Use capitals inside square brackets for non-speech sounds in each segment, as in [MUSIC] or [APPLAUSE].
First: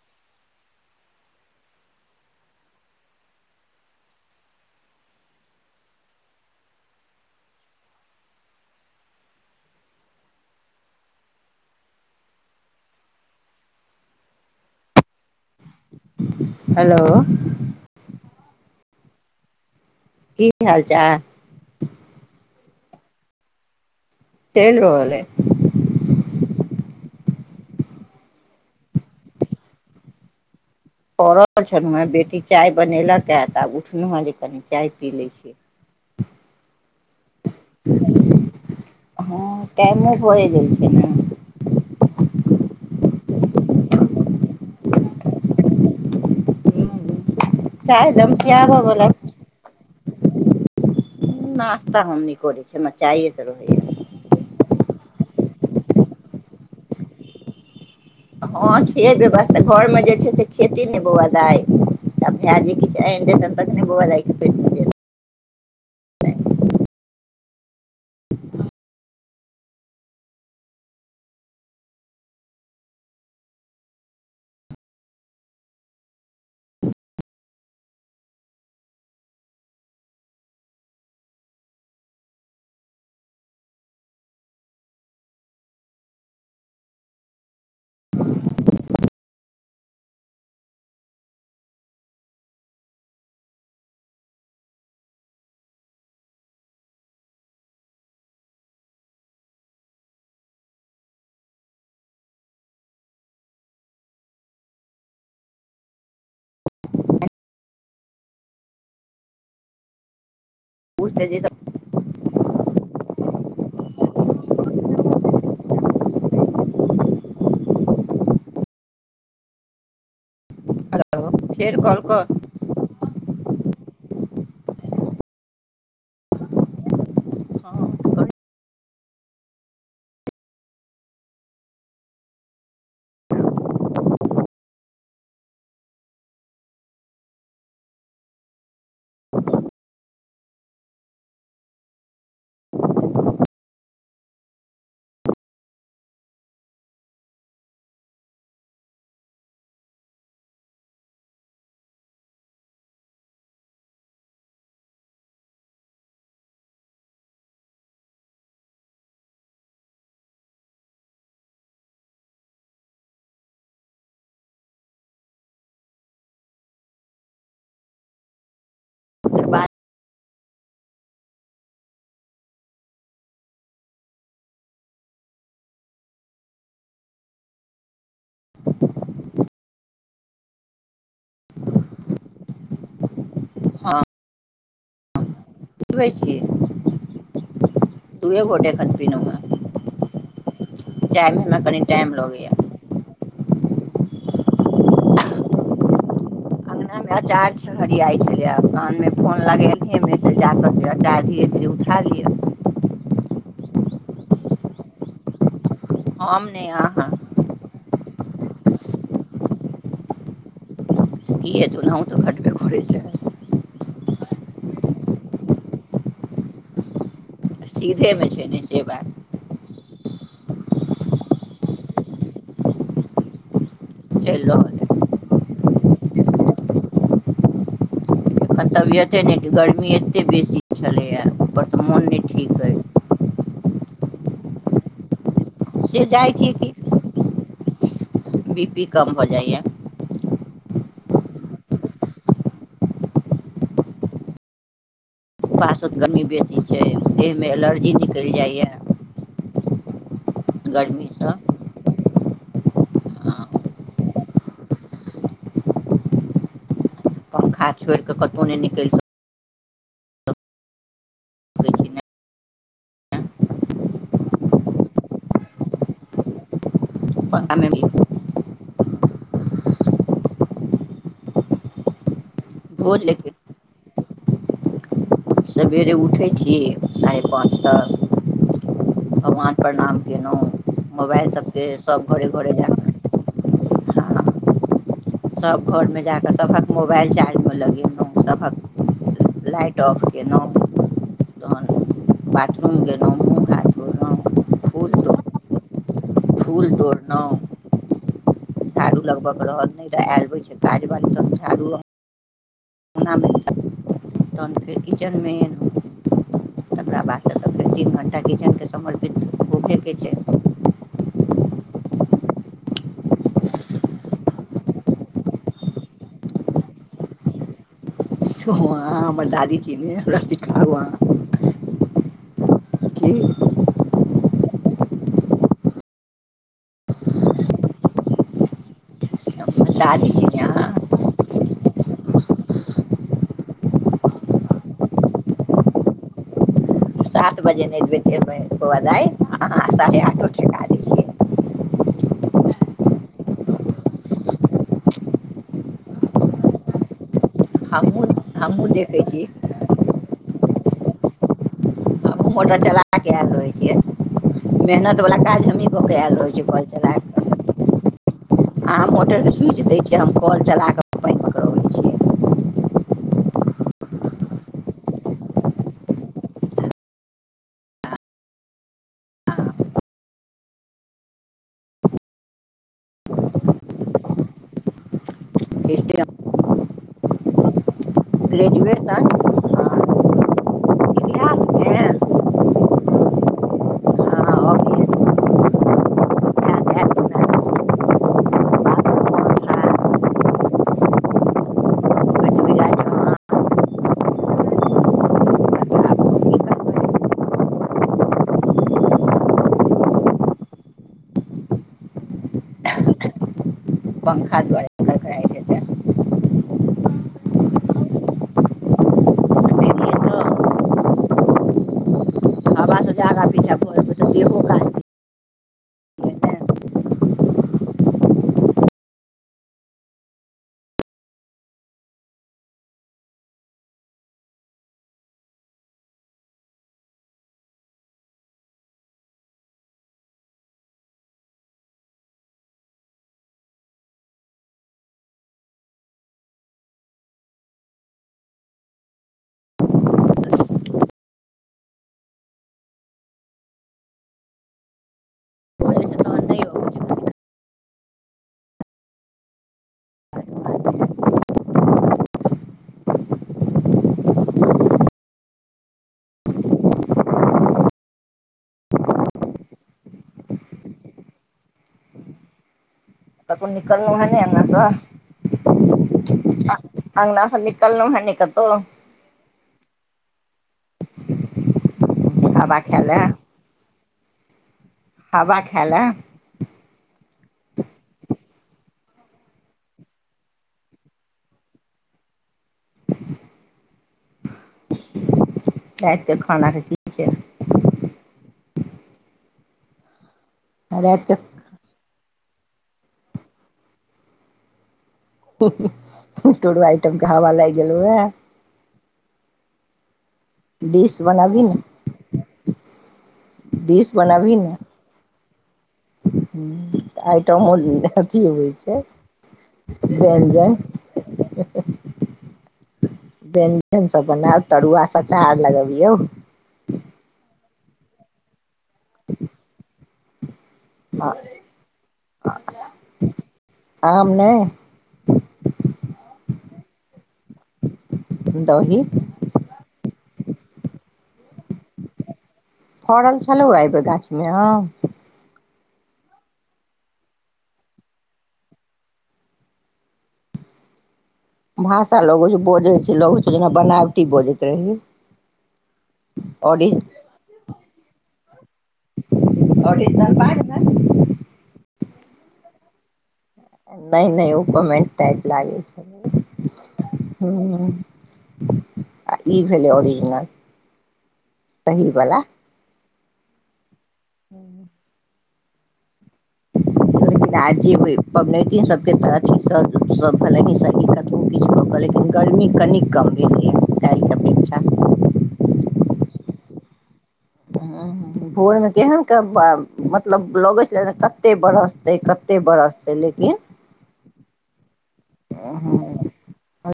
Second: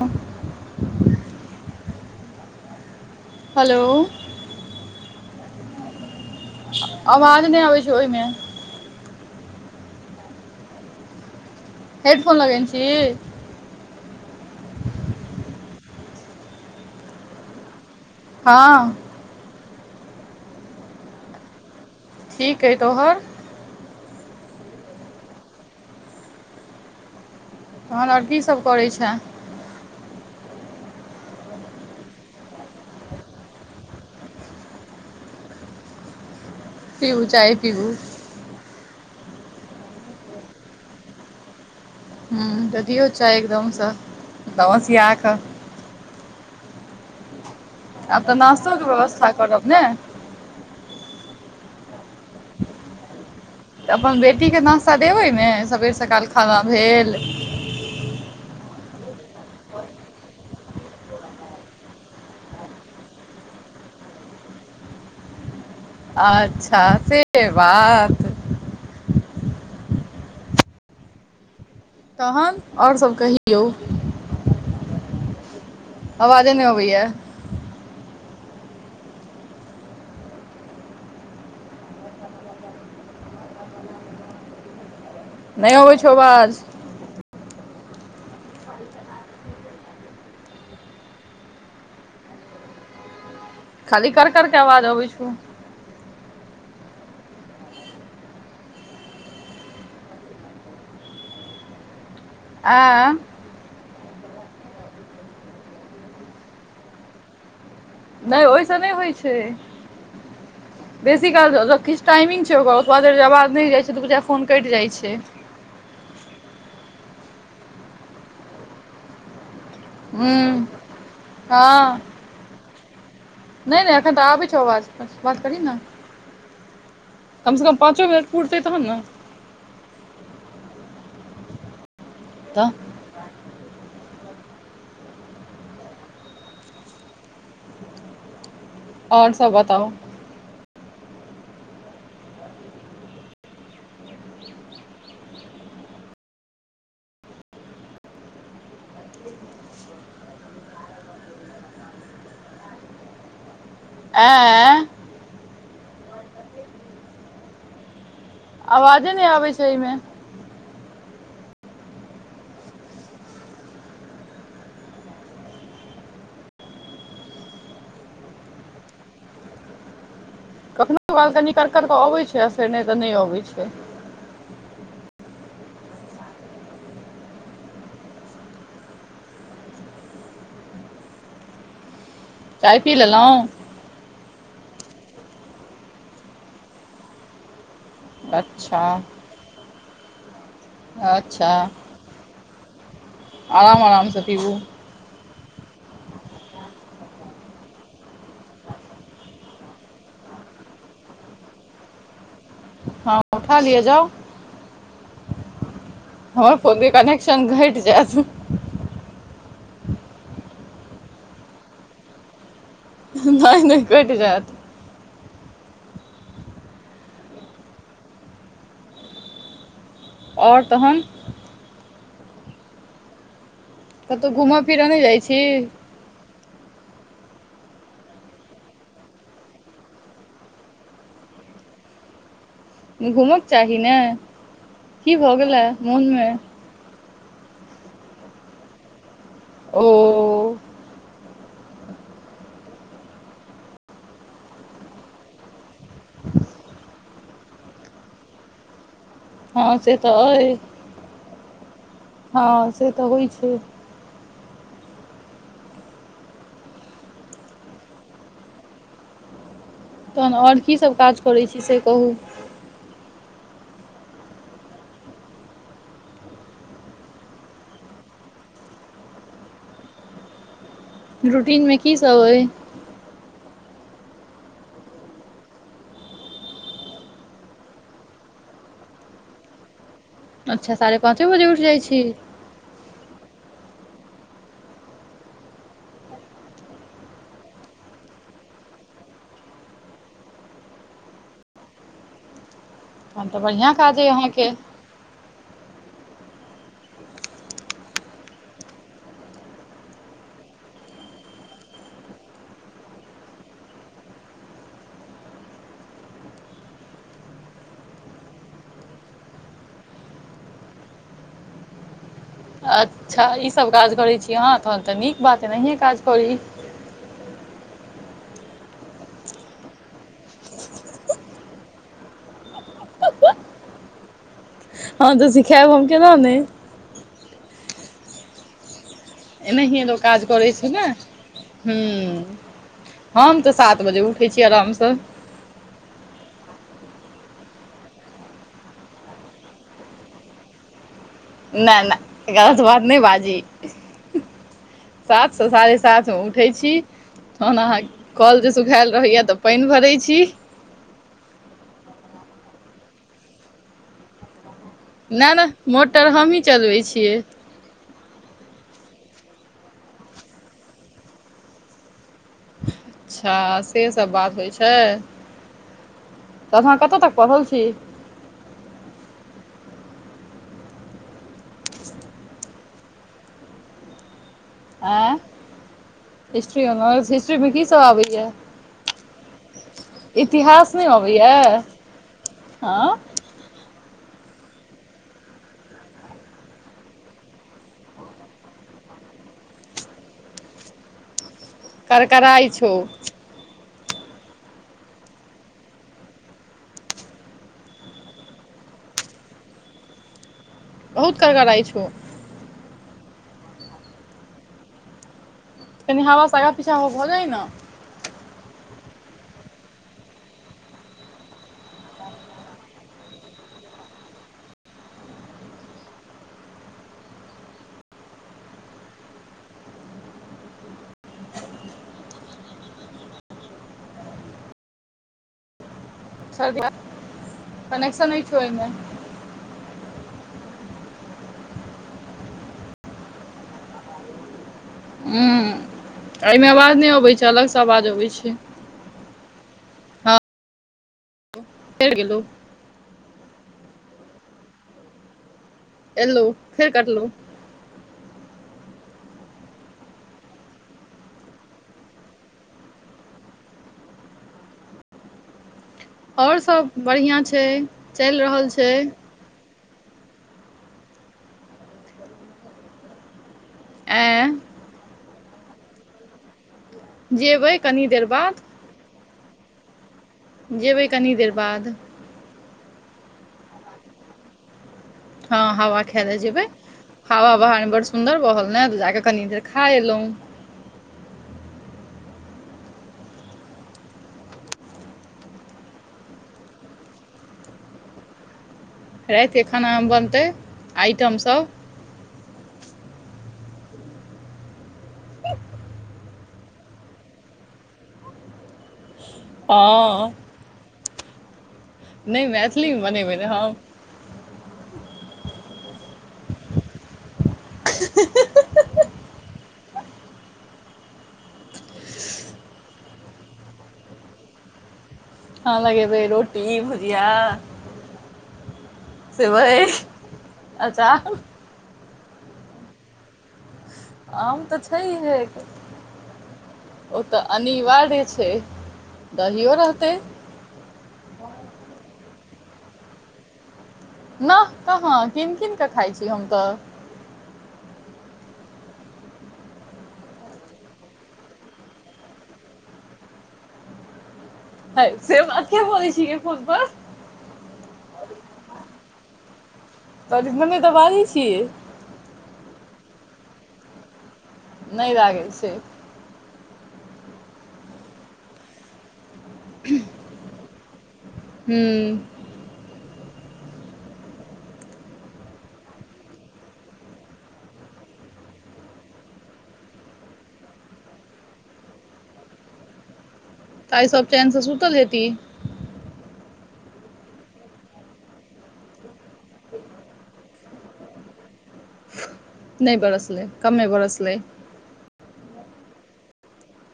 ओ hello आवाज नहि आबै छै ओहिमे हेडफोन लगेने छी हेलो हँ की हाल चाल ठिक छइ तोहर चेल रहल एय तहन आर कीसभ करै छै पड़ल छलहुँ हैं बेटी चाय बनेलक हे तऽ आब उठलहु हैं जे कनी चाय पी लैत छीय पीबू चाय पीबू हँ टाइमो बढ़े देल छै ने ह्म तऽ दियौ चाह एकदमसँसिया कऽ चाय आब तऽ नास्तो दमसियाबऽ के बला व्यवस्था करब ने नास्ता हमनइ कर छै हमरा चाय तऽ अपन बेटीकेँ नाश्ता देबै ने सवेर सकाल खाना भेल हँ छ व्यवस्था घरमे जे छै से खेती नहि बुउआ दाइ त भ्य जे किछ आ देन तने बे सेबात तहन ओरसभ कहियौ आवाजे नहि आबैया नहि आबैछौ आवाज खाली कर कर के आवाज आबैछो आ नहि ओहिसँ नहि होइ छै बेसी बुझतै जे काल किछ टाइमिंग छै ओकर ादर आवाज नहि जाइ छै तऽ पा फोन कटि जाइ छै हू हेलो फेर कॉल कर नहि नहि अखन तऽ आबी छौ आवाज ब बात करही न कम से कम हँ पाँचव मिनट पुरतै तहन ने तऽ आओर सब बताउ ऐं आवाजे नहि आबै छै एहिमे तकर बाद कखनो काल कनि क कर कऽ अबैत छै आ फेर नहि तऽ नहि अबैत छै चाय पी लेलउ हँ पीबै छिय दूए घोट अच्छा अखन पीलहुँ ह जाायमे अच्छा न कनि टाइम लगैया आराम आरामसँ पीबू अंगना मे अचार हरिया छले कान मे फोन लगेनेे मे से जाके अचार धीरे धीरे जे उठा लिअ हँ उठा लिअ जाउ हम हमर नहि फोन के अहाँ कनेक्शन घट जैत किएत ओनाहुं तऽ घाटबे करे छै नहि नहि कटे जायत सीधेमे छै ने से बात आओर तहन कतउ चलि घूम रहल फिरऽ अइ नहि जाइ छी तबियते ने गर्मी एते बेसी छलेया ऊपर से मोन ने ठीक रह घूमक चाही ने की भऽ गेलै से मोनमे जाइ छी कि बी पी कम भ जाइया ओ पासत गर्मी बेसी छै देहमे एलर्जी निकल जाइए हँ से तऽ अए हँ से तऽ होइ हँ छै पँखा छोड़िकऽ कतहु नहि निकलि सक तहन आओर कीसभ काज करै छी सकै से ने कहू पअनिली रूटीन मे की सब हइ बोल लेके सवेरे उठै छी साढ़े पाँच तक भगवान प्रणाम कलहुँ अच्छा साढ़े पाँचे मोबाइल बजे उठि सबके जाइ छी सब घरे घरे जाकऽ सभ घरमे जा कऽ सभक मोबाइल चार्जमे लगेलहुँ सभक लाइट ऑफ केलहुँ तहन बाथरूम गेलहु हमन तऽ बढ़िआँ काज अइ अहाँके तोड़ फूल तोड़नाहु झाारू लगभग रहत नहि रहऽ आयलबै छै काज बाज तऽ झाड़ू मे तऽन फेर किचनमे तकरा बादसँ तऽ फेर तीन घण्टा किचनके समर्पित होबयके छै [INAUDIBLE] अच्छा ईसभ काज करै छी हाँ तहन तऽ नीक बात नहिए काज करी वहाँ हमर दादीजी ने हमरा सिखाउ अहाँ की हँ त सीखायब हम केना ने एना हमर हिय तो दादी काज छी करै छै ने अहाँ ह्म हम तऽ सात बजे उठै छी आरामसँ सात बजे नहि देबैट बादइ अहाँ साढ़े आठो ठेका दै छियै नहि नहि गलत बात नहि बाजी सातसँ साढ़े सातमे उठै छी तहन अहाँ हमहूँ के कल जे हमहूँ सुखायल देखै छी रहैया तऽ पाइन भरै छी मोटर चला कऽ आयल रहइ छै मेहनतवला नहि काज नहि हमहीँ कऽ कऽ मोटर आयल रहै हमही छियै कोल चलबै चला छियै कऽ आ मोटर के स्विच देय छ हम कॉल चला के पाइन अच्छा सेसभ बात होइ छै त अहां कत्त तक पढ़ल छी आ हिस्ट्री हिस्ट्री आनर्स हिस्ट्रीमे की सब आबैया ग्रेजुएशन इतिहास नहि अबैया इतिहासमे ह अभी इतिहास हैत जेना बाबा राम था करकराइ छौ पृथ्वीराज चौहान बहुत करड़कड़ाइ छौ पंखा द्वारा एनि हावा श अगा पिछा हो होऽ जा न एखन तऽ हवासँ जे आगाँ पीछाँ भऽ जेबै तऽ देहो काज नहि कनेकशन नइ छउ अइमे ह एहिमे आवाज नहि अबैत छै अलगसँ आवाज अबैत छै तेर किलो होइए ने ओहिसँ एलू तहन नहि फेर अबैत कटलू छै और सब बढ़िया छै चलि रहल छै कतहु निकलल है नै एँ अंगनासँ अंगनसं जेबै कनी निकललौ हंए देर नै बाद कतौ जेबै कनी देर बाद हवा खाएला हँ हावा खाएला जेबै हावा बहारमे बड सुन्दर बहल ने तऽ जाकऽ कनी देर खा एलहुँ राति के खानाके की छै रातिकेँ खानामे बनतै रातिके आइटमसभ तोरो आइटमके हवा लागि गेलउए हं डिश बनाबी ने नहि मैथिली बनेबै ने हम हू आइटम आओर की कथी होइ छै व्यंजन व्यंजन सब बनाब तरुआ स अचार हं लगबियौ लगेबइ रोटी भूजीया सेबय अचार अ आम तऽ छै हे ओ तऽ अनिवार्य छै दही दहियो रहतै [UNINTELLIGIBLE] फरल छलउए अइबेर नह कहाँ कीन कीन कऽ खाइ छी हम तऽ भाषा लगै छै बजै छै लोग जेना बनावटी बजै हय से बात किया बोलइ छी गे फोनप ओरि ओर [UNINTELLIGIBLE] तोरी मम्मी दबा दै छियै नहि नहि ओ कमेंट नहि लागै टाइप लागे छै हुँ आ ई भेलै ओरिजिनल हूँ सही बला ह [INAUDIBLE] िन आ जे पबनैतीन सबके गरमी कनी कम त भेलैए आइसब काल्हिके चैन से अपेक्षा सुतल हेती ह भोर मे केहन मतलब लगै छल कते बरसतै कते नहि बरसतै बरसलै लेकिन कमे बरसलै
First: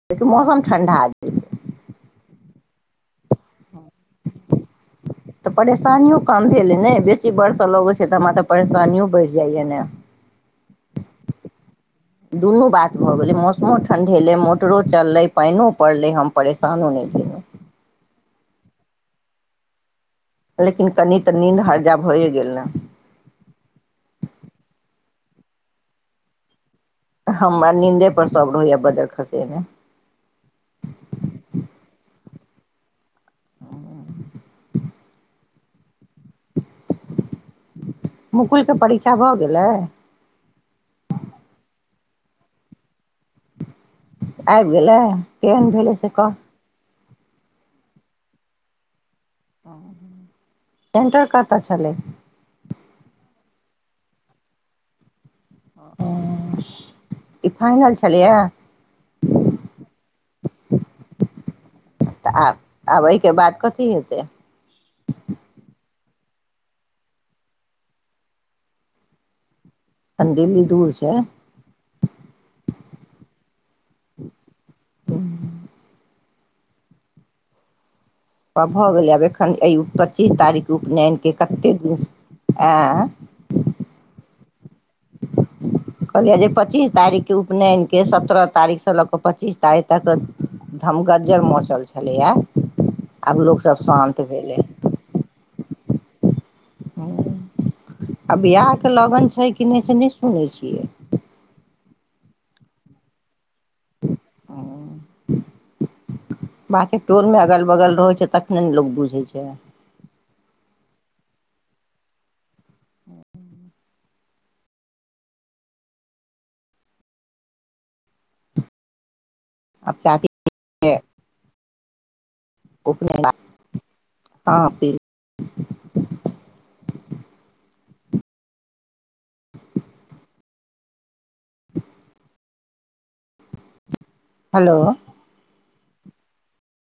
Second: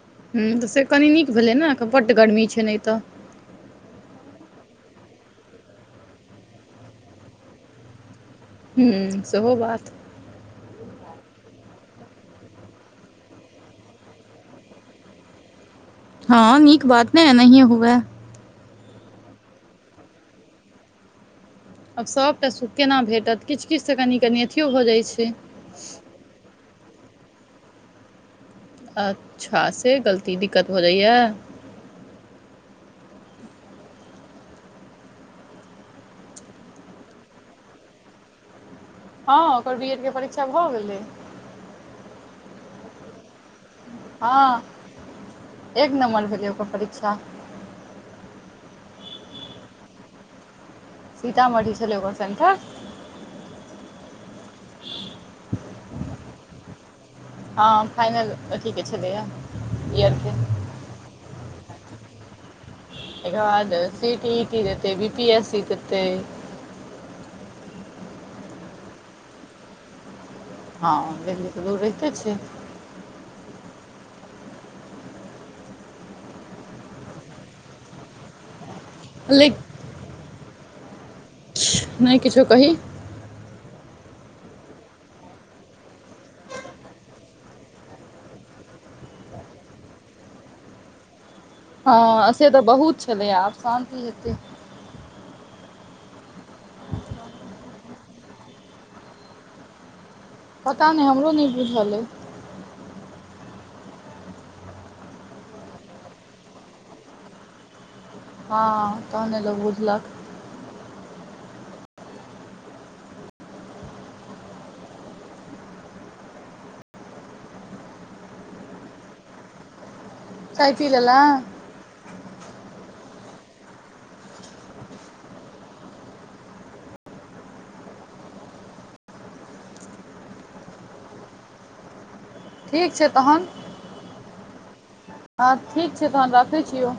[UNINTELLIGIBLE] हँ तऽ से ठण्डा कनी नीक गेल भेलै ने बड्ड गर्मी छै नहि तऽ [INAUDIBLE] तऽ परेशानीयों कम भेलै ने बेसी बरस' लगै छै त हमा तऽ हूँ परेशानीयों बढ़ि सेहो जाइया ने बात दुनू बात भऽ गेलै मौसमो ठण्ढेलै मोटरो चललै पाइनो पढ़ ले हम हँ नीक परेशान हो नहि बात एनाहिए छी हुए लेकिन कनिक आब सभटा सुख केना भेटत किछु किछु त कनि कनि अथियओ भऽ जाइ छै हमर नींदे पड़ अच्छा से गलती दिक्कत भऽ जाइया मु कोइ हँ ओकर बी एड के परीक्षा भऽ गेलै हँ आबि गेलै केहन एक भेलै से नमबर कह भरी ओ को परीक्षा ह ह [INAUDIBLE] सीतामढ़ी छल ल बसन्ठ ओ हँ फाइनल अथीके छलैए ईयरके तऽ आ सी टी इटरत बि पी एस इत तइ एखन दिल्ली दूर छै हँ दिल्ली तऽ दूर रहिते छै ह भऽ गेलै आब एखन लेकिन एहि पच्चीस तारीखके उपनयन के कतेक दिनस नहि किछो कही आँय [INAUDIBLE] कहलियै जे पच्चीस तारीखकेँ उपनयनके सत्रह तारीखसँ लऽ कऽ पच्चीस तारीख तक धमगज्जर मचल छलैए हँ से तऽ बहुत छलैए आब लोकसभ शान्ति शान्त हेतै भेलै आ बियाह के लगन छै कि नहि सुनै छियै पता नहि हमरो नहि बुझल अै बात टोल मे अगल बगल रोहछै तखने हँ ने लोक बुझै तहने छै लोक बुझलक अब चटी चइतिलल हँ [INAUDIBLE] [INAUDIBLE] [INAUDIBLE] ठीक छै तहन हेलो हँ ठीक छै तहन राखै छियौ